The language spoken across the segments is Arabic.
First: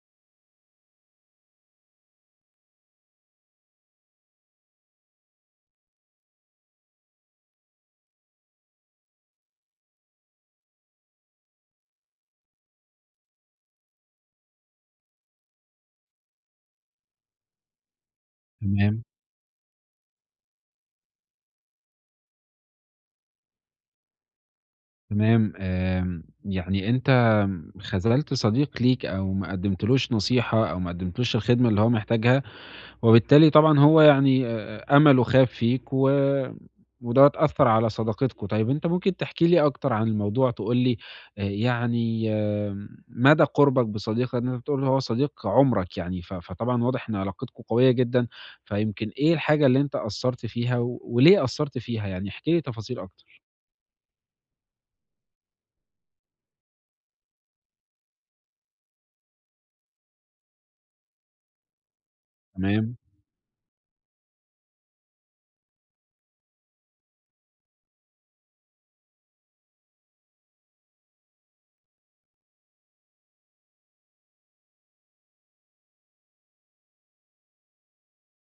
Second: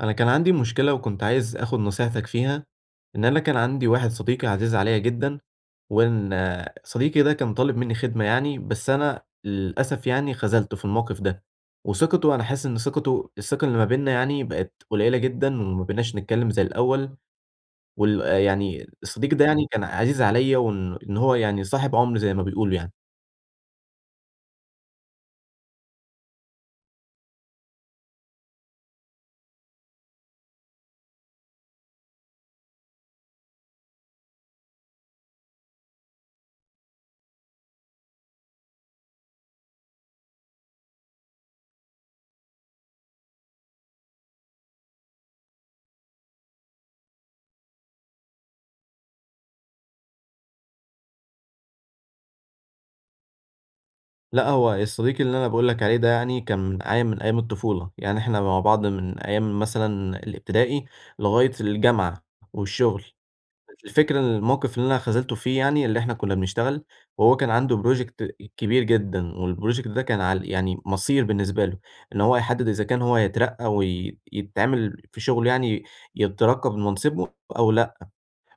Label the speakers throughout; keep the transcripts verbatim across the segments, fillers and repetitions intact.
Speaker 1: أنا كان عندي مشكلة وكنت عايز آخد نصيحتك فيها، إن أنا كان عندي واحد صديقي عزيز عليّا جدًا، وإن آه، صديقي ده كان طالب منّي خدمة يعني، بس أنا للأسف يعني خذلته في الموقف ده، وثقته أنا حاسس إن ثقته الثقة اللي ما بيننا يعني بقت قليلة جدًا وما بقيناش نتكلّم زي الأول، وال آه، يعني
Speaker 2: تمام،
Speaker 1: الصديق ده يعني كان عزيز عليّا وإن إن هو يعني صاحب عُمري زي ما بيقولوا يعني.
Speaker 2: تمام، آمم، يعني أنت خذلت صديق ليك أو ما قدّمتلوش نصيحة أو ما قدّمتلوش الخدمة اللي هو محتاجها، وبالتالي طبعًا هو يعني آآ، أمله خاب فيك و وده أثّر على صداقتكم. طيب أنت ممكن تحكي لي أكتر عن الموضوع، تقول لي آآ، يعني آمم، مدى قُربك بصديقك ده أنت بتقول هو صديق عمرك يعني، ف فطبعًا واضح إن علاقتكم قوية جدًا، فيمكن إيه الحاجة اللي أنت قصّرت فيها، و... وليه قصّرت فيها يعني؟ احكِ لي تفاصيل أكتر.
Speaker 1: لأ، هو الصديق اللي أنا باقول لك عليه ده يعني كان معايا من أيام الطفولة، يعني إحنا مع بعض من أيام مثلًا الابتدائي لغاية الجامعة
Speaker 2: تمام،
Speaker 1: والشغل. الفكرة إن الموقف اللي أنا خذلته فيه يعني اللي إحنا كنا بنشتغل وهو كان عنده project كبير جدًا، والproject ده كان عل يعني مصير بالنسبة له، إن هو يحدد إذا كان هو هيترقى ويتعمل في شغله، يعني يترقى بمنصبه أو لأ.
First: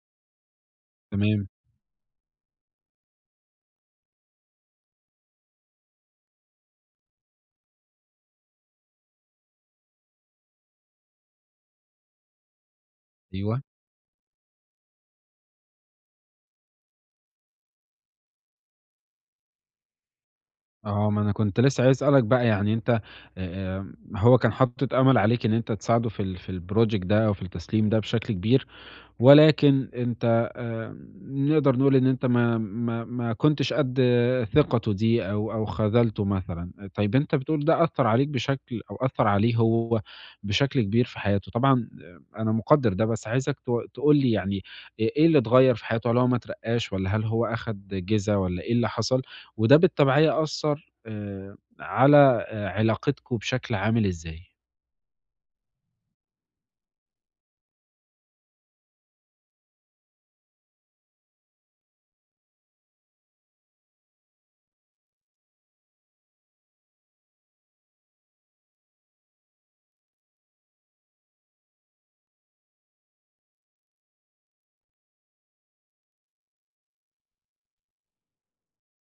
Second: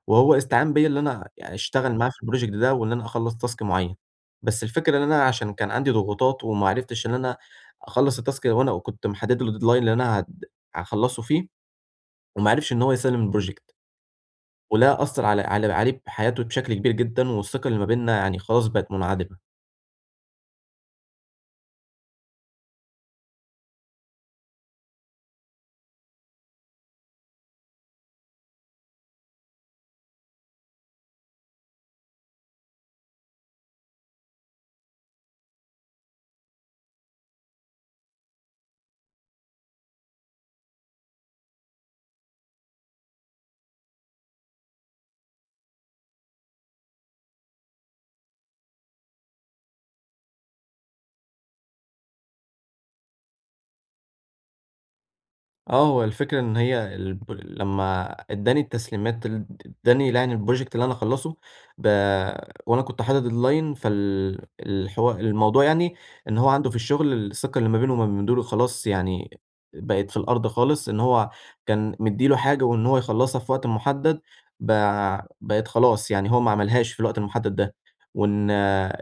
Speaker 1: وهو استعان بيّا اللي أنا
Speaker 2: تمام.
Speaker 1: يعني أشتغل معاه في الproject ده وإن أنا أخلّص task معيّن. بس الفكرة إن أنا عشان كان عندي ضغوطات وما عرفتش إن أنا أخلّص الtask، وأنا وكنت محدد له deadline اللي أنا هد هاخلّصه فيه، وما عرفش إن هو يسلّم
Speaker 2: أيوه،
Speaker 1: الproject، وده أثّر على على عليه بحياته بشكل كبير جدًا، والثقة اللي ما بيننا يعني خلاص بقت منعدمة.
Speaker 2: آه، ما أنا كنت لسه عايز أسألك بقى يعني أنت آآ، هو كان حاطط أمل عليك إن أنت تساعده في ال في الproject ده أو في التسليم ده بشكل كبير، ولكن أنت آآ نقدر نقول إن أنت ما ما ما كنتش قد ثقته دي أو أو خذلته مثلًا. طيب أنت بتقول ده أثّر عليك بشكل أو أثّر عليه هو بشكل كبير في حياته. طبعًا آه، أنا مقدّر ده، بس عايزك ت تقول لي يعني إ إيه اللي اتغيّر في حياته؟ هل هو ما اترقّاش والّا هل هو أخد جِزا والّا إيه اللي حصل؟ وده بالتبعية أثّر آآ على آآ علاقتكم بشكل عامل إزاي؟
Speaker 1: آه، هو الفكرة إن هي الب لمّا ادّاني التسليمات ال ادّاني ل يعني الproject اللي أنا أخلّصه، ب وأنا كنت حاطط deadline فال الحوا الموضوع، يعني إن هو عنده في الشغل الثقة اللي ما بينه وما بين مديره خلاص يعني بقت في الأرض خالص. إن هو كان مدّي له حاجة وإن هو يخلّصها في وقت محدد، ب بقت خلاص. يعني هو ما عملهاش في الوقت المحدد ده، وإن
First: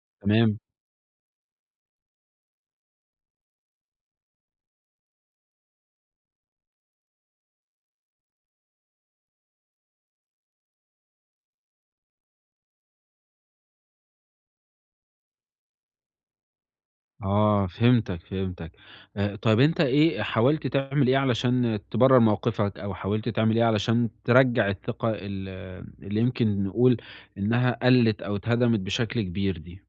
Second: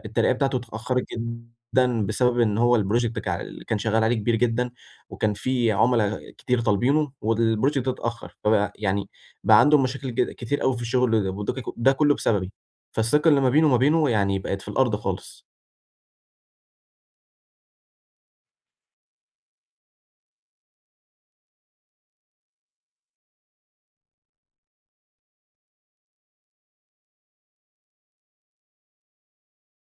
Speaker 1: الترقية بتاعته
Speaker 2: تمام.
Speaker 1: اتأخّرت جدًا، بسبب إن هو الproject كا اللي كان شغّال عليه كبير جدًا. وكان في عُملا كتير طالبينه والproject ده اتأخّر، فبقى يعني بقى عندهم مشاكل ج كتير أوي في الشغل ده، وده ك ده كُلّه بسببي، فالثقة اللي ما بيني وما بينه يعني بقت في الأرض خالص.
Speaker 2: آه، فهمتك، فهمتك. آآ، طيب أنت إيه حاولت تعمل إيه علشان تبرر موقفك، أو حاولت تعمل إيه علشان ترجّع الثقة ال اللي يمكن نقول إنها قَلّت أو اتهدمت بشكل كبير دي؟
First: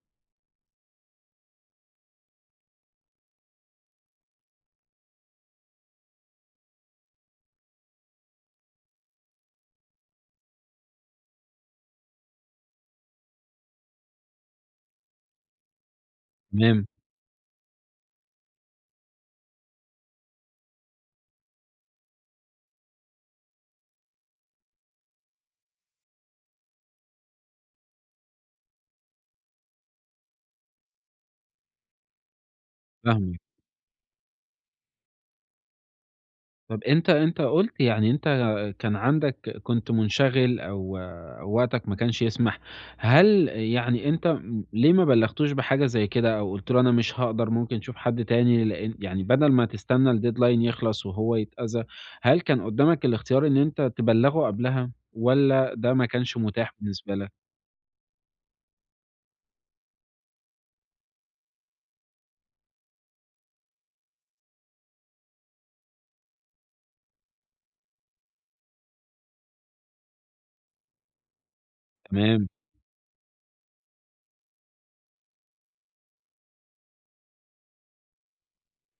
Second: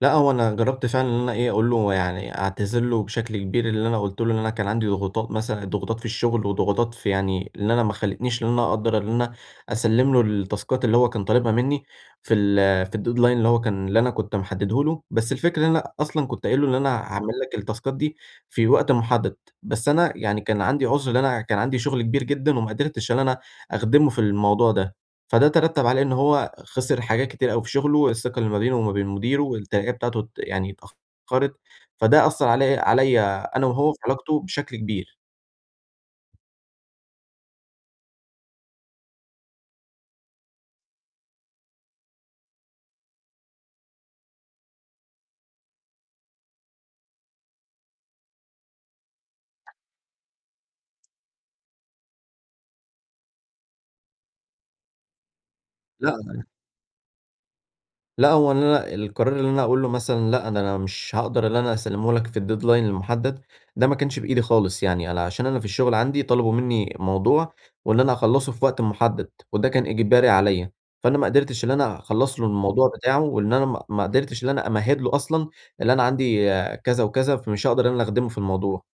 Speaker 1: لأ، هو أنا جرّبت فعلًا إن أنا إيه، أقول له يعني أعتذر له بشكل كبير، اللي أنا قُلت له إن أنا كان عندي ضغوطات، مثلًا ضغوطات في الشغل وضغوطات في يعني اللي أنا ما خلّتنيش إن أنا أقدر إن أنا أسلِّم له التاسكات اللي هو كان طالبها منّي في ال في الdeadline اللي هو كان، اللي أنا كنت محدّده له. بس الفكرة إن أنا أصلًا كنت قايل له إن
Speaker 2: تمام،
Speaker 1: أنا هاعمل لك التاسكات دي في وقت محدّد، بس أنا يعني كان عندي عُذر إن أنا كان عندي شغل كبير جدًا وما قدرتش إن أنا أخدمه في الموضوع ده. فده ترتب عليه إن هو خسر حاجات كتير أوي في شغله، الثقة اللي ما بينه وما بين مديره، الترقية بتاعته ات يعني اتأخرت، فده أثّر علي عليَّ
Speaker 2: فاهمك.
Speaker 1: أنا وهو في علاقته بشكل كبير.
Speaker 2: طب أنت أنت قُلت يعني أنت كان عندك كنت منشغل أو أو وقتك ما كانش يسمح، هل يعني أنت م ليه ما بلّغتوش بحاجة زي كده أو قُلت له أنا مش هاقدر ممكن شوف حد تاني لإن يعني بدل ما تستنى الdeadline يخلص وهو يتأذى، هل كان قدّامك الاختيار إن أنت تبلّغه قبلها والّا ده ما كانش
Speaker 1: لأ
Speaker 2: متاح بالنسبة لك؟
Speaker 1: لأ، هو إن أنا القرار اللي أنا أقول له مثلًا لأ، ده أنا مش هاقدر اللي أنا أسلّمه لك في الdeadline المُحدد، ده ما كانش بإيدي خالص يعني. أنا عشان أنا في الشغل عندي طلبوا منّي موضوع وإن أنا أخلّصه في وقت مُحدد، وده كان إجباري عليَّ، فأنا ما قدرتش إن أنا أخلّص له
Speaker 2: تمام.
Speaker 1: الموضوع بتاعه، وإن أنا ما ما قدرتش إن أنا أمهّد له أصلًا اللي أنا عندي، آه، كذا وكذا، فمش هاقدر إن أنا أخدمه في الموضوع.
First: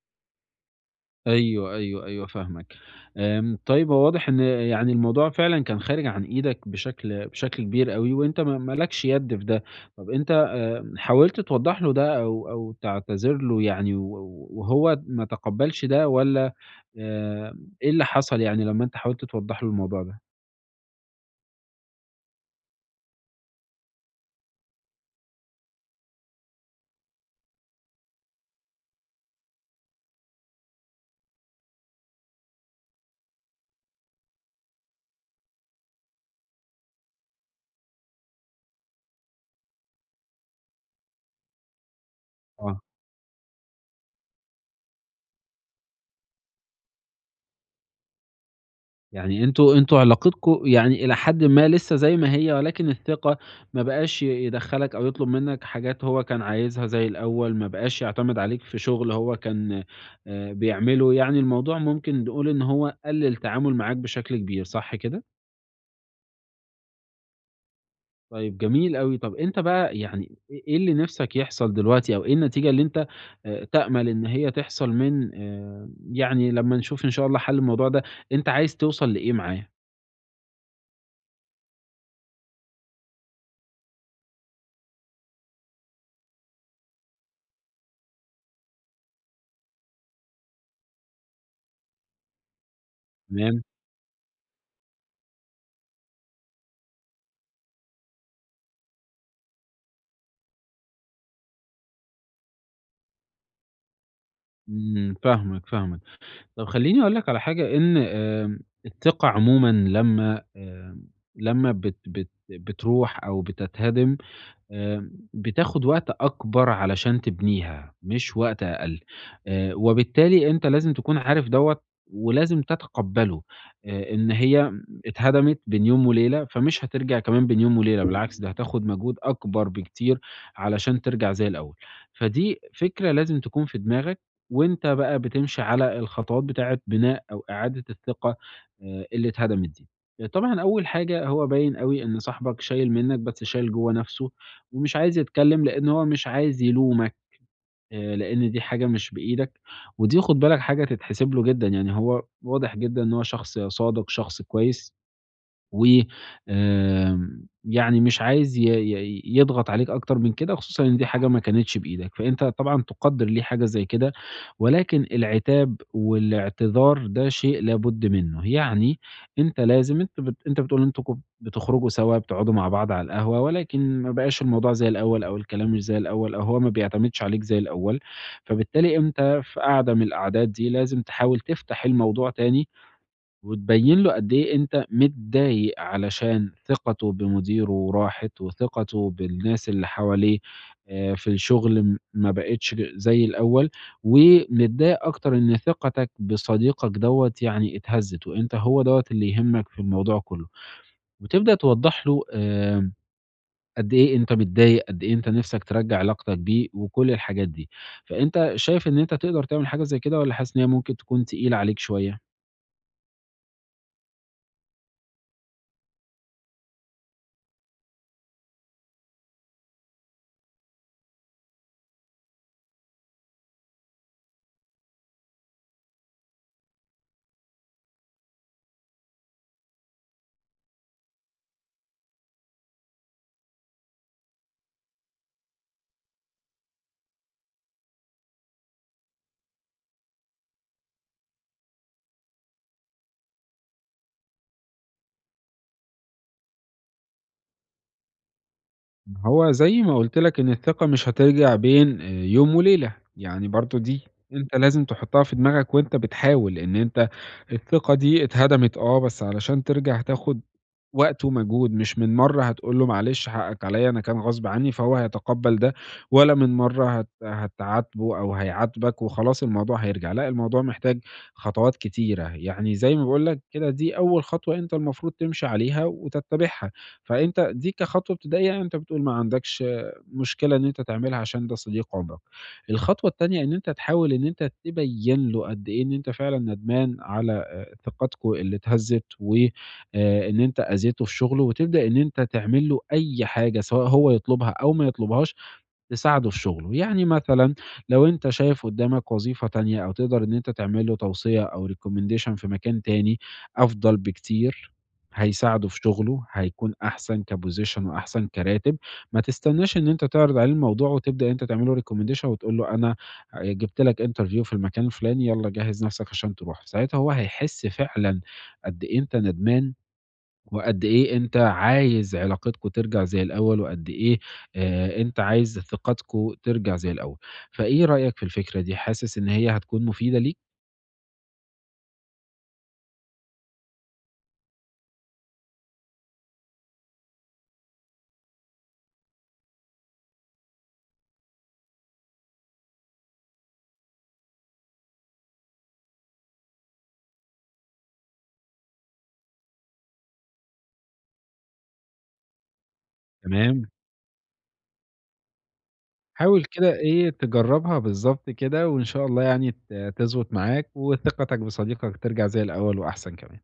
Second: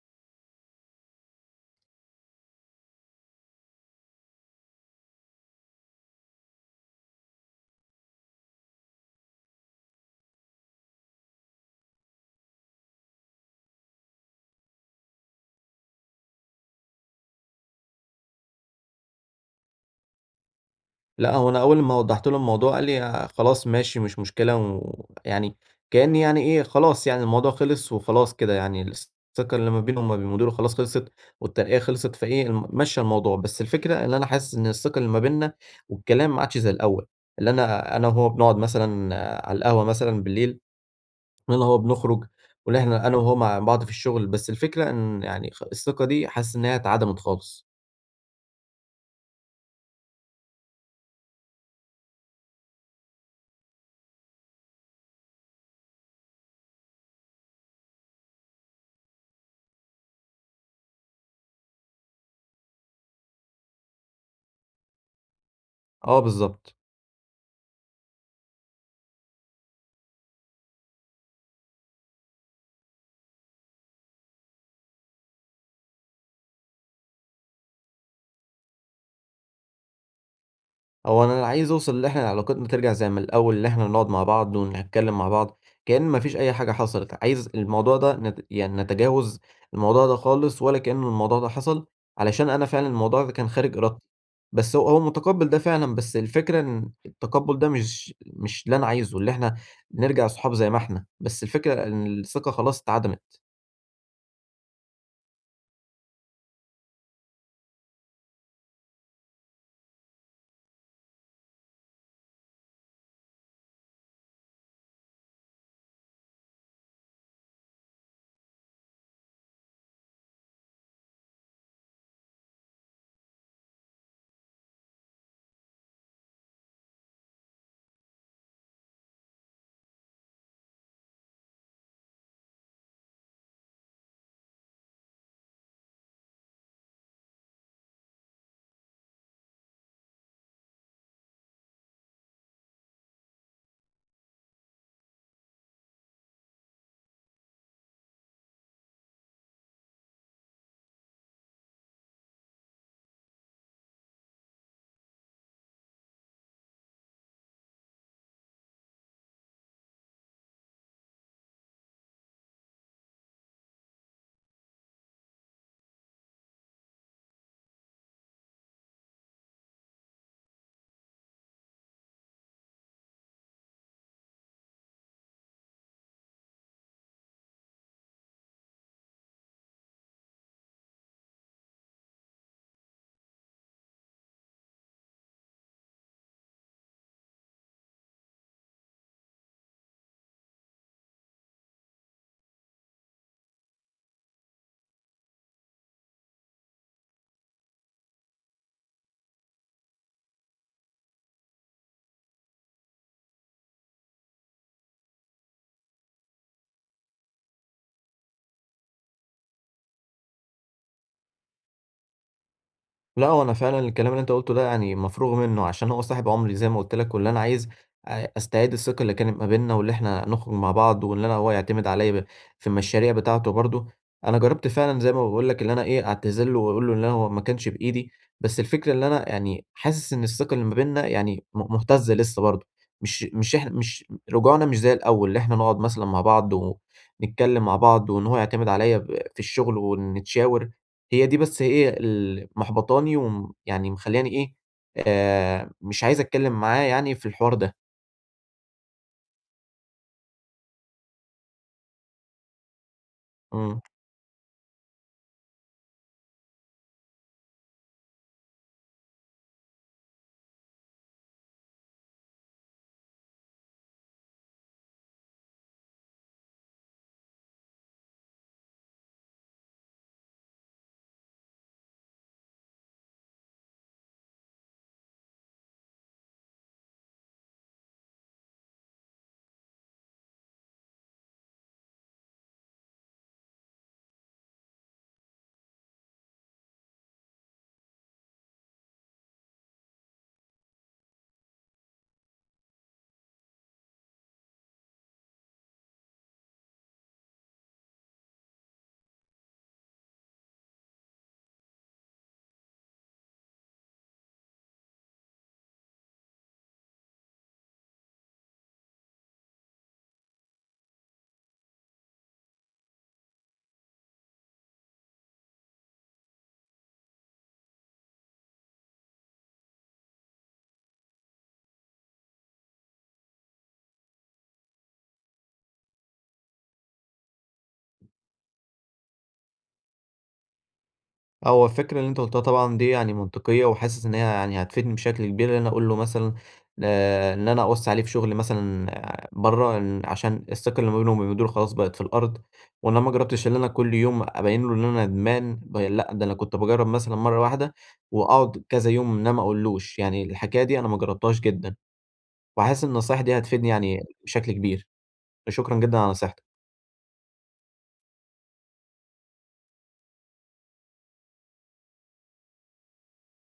Speaker 2: أيوه، أيوه، أيوه فاهمك. آمم، طيب هو واضح إن يعني الموضوع فعلًا كان خارج عن إيدك بشكل بشكل كبير أوي، وأنت ما ما لكش يد في ده. طب أنت آآ، حاولت توضّح له ده أو أو تعتذر له يعني و وهو ما تقبّلش ده والّا آآ، إيه اللي حصل يعني لمّا أنت حاولت توضّح له الموضوع ده؟
Speaker 1: لأ، هو أنا أول ما وضّحت له الموضوع قال لي: "آآ خلاص ماشي مش مشكلة". ويعني كإني يعني إيه، خلاص يعني الموضوع خلص وخلاص كده، يعني الثقة اللي ما بينه وما بين مديره خلاص خلصت، والترقية خلصت، فإيه الم مَشّى الموضوع. بس الفكرة إن أنا حاسس إن الثقة اللي ما بيننا والكلام ما عادش زي الأول، اللي أنا أنا وهو بنقعد مثلًا، آه، على القهوة مثلًا بالليل، وأنا وهو بنخرج، وإن
Speaker 2: آه.
Speaker 1: إحنا أنا وهو مع بعض في الشغل. بس الفكرة إن يعني خ الثقة دي حاسس إن هي اتعدمت خالص.
Speaker 2: يعني أنتم أنتم علاقتكم يعني إلى حدٍ ما لسه زي ما هي، ولكن الثقة ما بقاش ي يدخّلك أو يطلب منّك حاجات هو كان عايزها زي الأول، ما بقاش يعتمد عليك في شغل هو كان آآ بيعمله، يعني الموضوع ممكن نقول إن هو قلّل التعامل معاك بشكل كبير، صح كده؟
Speaker 1: آه، بالضبط.
Speaker 2: طيب جميل أوي، طَب أنت بقى يعني إ إيه اللي نِفْسك يحصل دلوقتي أو إيه النتيجة اللي أنت آآ تأمل إن هي تحصل من آآ يعني لمّا نشوف إن شاء الله حَل الموضوع ده، أنت عايز توصل لإيه معاه؟
Speaker 1: هو أنا اللي عايز أوصل اللي إحنا علاقتنا ترجع زي ما الأول، اللي إحنا نقعد مع بعض ونتكلم مع بعض كأن ما فيش أي حاجة حصلت. عايز الموضوع ده نت يعني نتجاوز الموضوع ده خالص، ولا كأن الموضوع ده حصل، علشان أنا فعلًا الموضوع ده كان
Speaker 2: تمام،
Speaker 1: خارج إرادتي. بس هو هو متقبّل ده فعلًا، بس الفكرة إن التقبُّل ده مش مش اللي أنا عايزه، اللي إحنا نرجع صحاب زي ما إحنا. بس الفكرة إن الثقة خلاص اتعدمت.
Speaker 2: إمم، فاهمك، فاهمك. طب خلّيني أقول لك على حاجة، إن آمم الثقة عمومًا لمّا آمم لمّا بت بت بتروح أو بتتهدم آآ بتاخد وقت أكبر علشان تبنيها، مش وقت أقل، آآ وبالتالي أنت لازم تكون عارف دوّة ولازم تتقبّله، آآ إن هي اتهدمت بين يوم وليلة، فمش هترجع كمان بين يوم وليلة، بالعكس ده هتاخد مجهود أكبر بكتير علشان ترجع زي الأول، فدي فكرة لازم تكون في دماغك، وأنت بقى بتمشي على الخطوات بتاعة بناء أو إعادة الثقة آآ اللي اتهدمت دي. آه، طبعًا أول حاجة هو باين أوي إن صاحبك شايل منّك بس شايل جوّه نَفْسه ومش عايز يتكلّم لإن هو مش عايز يلومك، آآ لإن دي حاجة مش بإيدك، ودي خُد بالك حاجة تتحسب له جدًا، يعني هو واضح جدًا إن هو شخص صادق، شخص كويس. و آمم، يعني مش عايز ي ي يضغط عليك أكتر من كده، خصوصًا إن دي حاجة ما كانتش بإيدك، فأنت طبعًا تقدّر ليه حاجة زي كده، ولكن العتاب والاعتذار ده شيء لابد منه، يعني أنت لازم أنت بت أنت بتقول أنتم كنتم بتخرجوا سوا، بتقعدوا مع بعض على القهوة، ولكن ما بقاش الموضوع زي الأول أو الكلام مش زي الأول أو هو ما بيعتمدش عليك زي الأول، فبالتالي أنت في قعدة من القعدات دي لازم تحاول تفتح الموضوع تاني وتبيّن له قد إيه أنت متضايق علشان ثقته بمديره راحت، وثقته بالناس اللي حواليه آآ في الشغل م ما بقِتش زي الأول، ومتضايق أكتر إن ثقتك بصديقك دوّة يعني اتهزِّت، وأنت هو دوّة اللي يهمك في الموضوع كلّه، وتبدأ توضّح له آمم قد إيه أنت متضايق، قد إيه أنت نِفْسك ترجّع علاقتك بيه، وكل الحاجات دي. فأنت شايف إن أنت تقدر تعمل حاجة زي كده والّا حاسس إن هي ممكن تكون تقيلة عليك شوية؟
Speaker 1: لأ، هو أنا فعلًا الكلام اللي أنت قُلته ده يعني مفروغ منه، عشان هو صاحب عمري زي ما قُلت لك، واللي أنا عايز أ أستعيد الثقة اللي كانت ما بيننا، واللي إحنا نخرج مع بعض، وإن أنا هو يعتمد عليَّ ب في المشاريع بتاعته برضه. أنا جرّبت فعلًا زي ما باقول لك، اللي أنا إيه، أعتذر له وأقول له إن أنا هو ما كانش بإيدي. بس الفكرة اللي أنا يعني حاسس إن الثقة اللي ما بيننا يعني م مهتزة لسه برضه. مش مش إحنا مش رجوعنا مش زي الأول، اللي إحنا نقعد مثلًا مع بعض ونتكلم مع بعض، وإن هو يعتمد عليَّ ب في الشغل ونتشاور. هي دي بس هي اللي محبطاني وم يعني مخلّياني إيه، آآ مش عايز أتكلّم معاه يعني في الحوار ده.
Speaker 2: هو زي ما قُلت لك إن الثقة مش هترجع بين آآ يوم وليلة، يعني برضه
Speaker 1: إمم.
Speaker 2: دي أنت لازم تحطها في دماغك وأنت بتحاول، إن أنت الثقة دي اتهدمت آه، بس علشان ترجع تاخد وقت ومجهود، مش من مرّة هتقول له معلش حقك عليَّ أنا كان غصب عنّي، فهو هيتقبّل ده، ولا من مرّة هت هتعاتبه أو هيعاتبك وخلاص الموضوع هيرجع، لأ الموضوع محتاج خطوات كتيرة، يعني زي ما باقول لك كده دي أول خطوة أنت المفروض تمشي عليها وتتّبعها، فأنت دي كخطوة ابتدائية أنت بتقول ما عندكش مشكلة إن أنت تعملها عشان ده صديق عمرك. الخطوة التانية إن أنت تحاول إن أنت تبيّن له قد إيه إن أنت فعلًا ندمان على آآ ثقتكم اللي اتهزّت و آآ إن أنت أذيته في شُغله وتبدأ إن أنت تعمل له أي حاجة سواء هو يطلبها أو ما يطلبهاش، تساعده في شُغله. يعني مثلًا لو أنت شايف قُدّامك وظيفة تانية أو تقدر إن أنت تعمل له توصية أو recommendation في مكان تاني أفضل بكتير، هيساعده في شُغله، هيكون أحسن كposition وأحسن كراتب. ما تستناش إن أنت تعرض عليه الموضوع وتبدأ أنت تعمل له recommendation وتقول له أنا آآ جِبت لك interview في المكان الفلاني يالّا جهّز نَفْسك عشان تروح. ساعتها هو هيحس فعلًا قد إيه أنت ندمان وقد إيه أنت عايز علاقتكم ترجع زي الأول، وقد إيه آآ أنت عايز ثقتكم ترجع زي الأول. فإيه رأيك في الفكرة دي، حاسس إن هي هتكون مفيدة ليك؟
Speaker 1: هو الفكرة اللي أنت قُلتها طبعًا دي يعني منطقية، وحاسس إن هي يعني هتفيدني بشكل كبير، إن أنا أقول له مثلًا، آآ إن أنا أوَّسي عليه في شُغل مثلًا برّه، إن عشان الثقة اللي ما بينه وما مديره خلاص بقت في الأرض. وإن أنا ما جرّبتش إن أنا كل يوم أبيّن له إن أنا ندمان، ب لأ، ده أنا كنت باجرّب مثلًا مرّة واحدة وأقعد كذا يوم إن أنا ما أقولوش، يعني الحكاية دي أنا ما جرّبتهاش جدًا. وحاسس إن النصايح دي
Speaker 2: تمام،
Speaker 1: هتفيدني يعني بشكل كبير. شكرًا جدًا على
Speaker 2: حاول
Speaker 1: نصيحتك.
Speaker 2: كده إيه تجرّبها بالضبط كده، وإن شاء الله يعني ت تضبط معاك، وثقتك بصديقك ترجع زي الأول وأحسن كمان.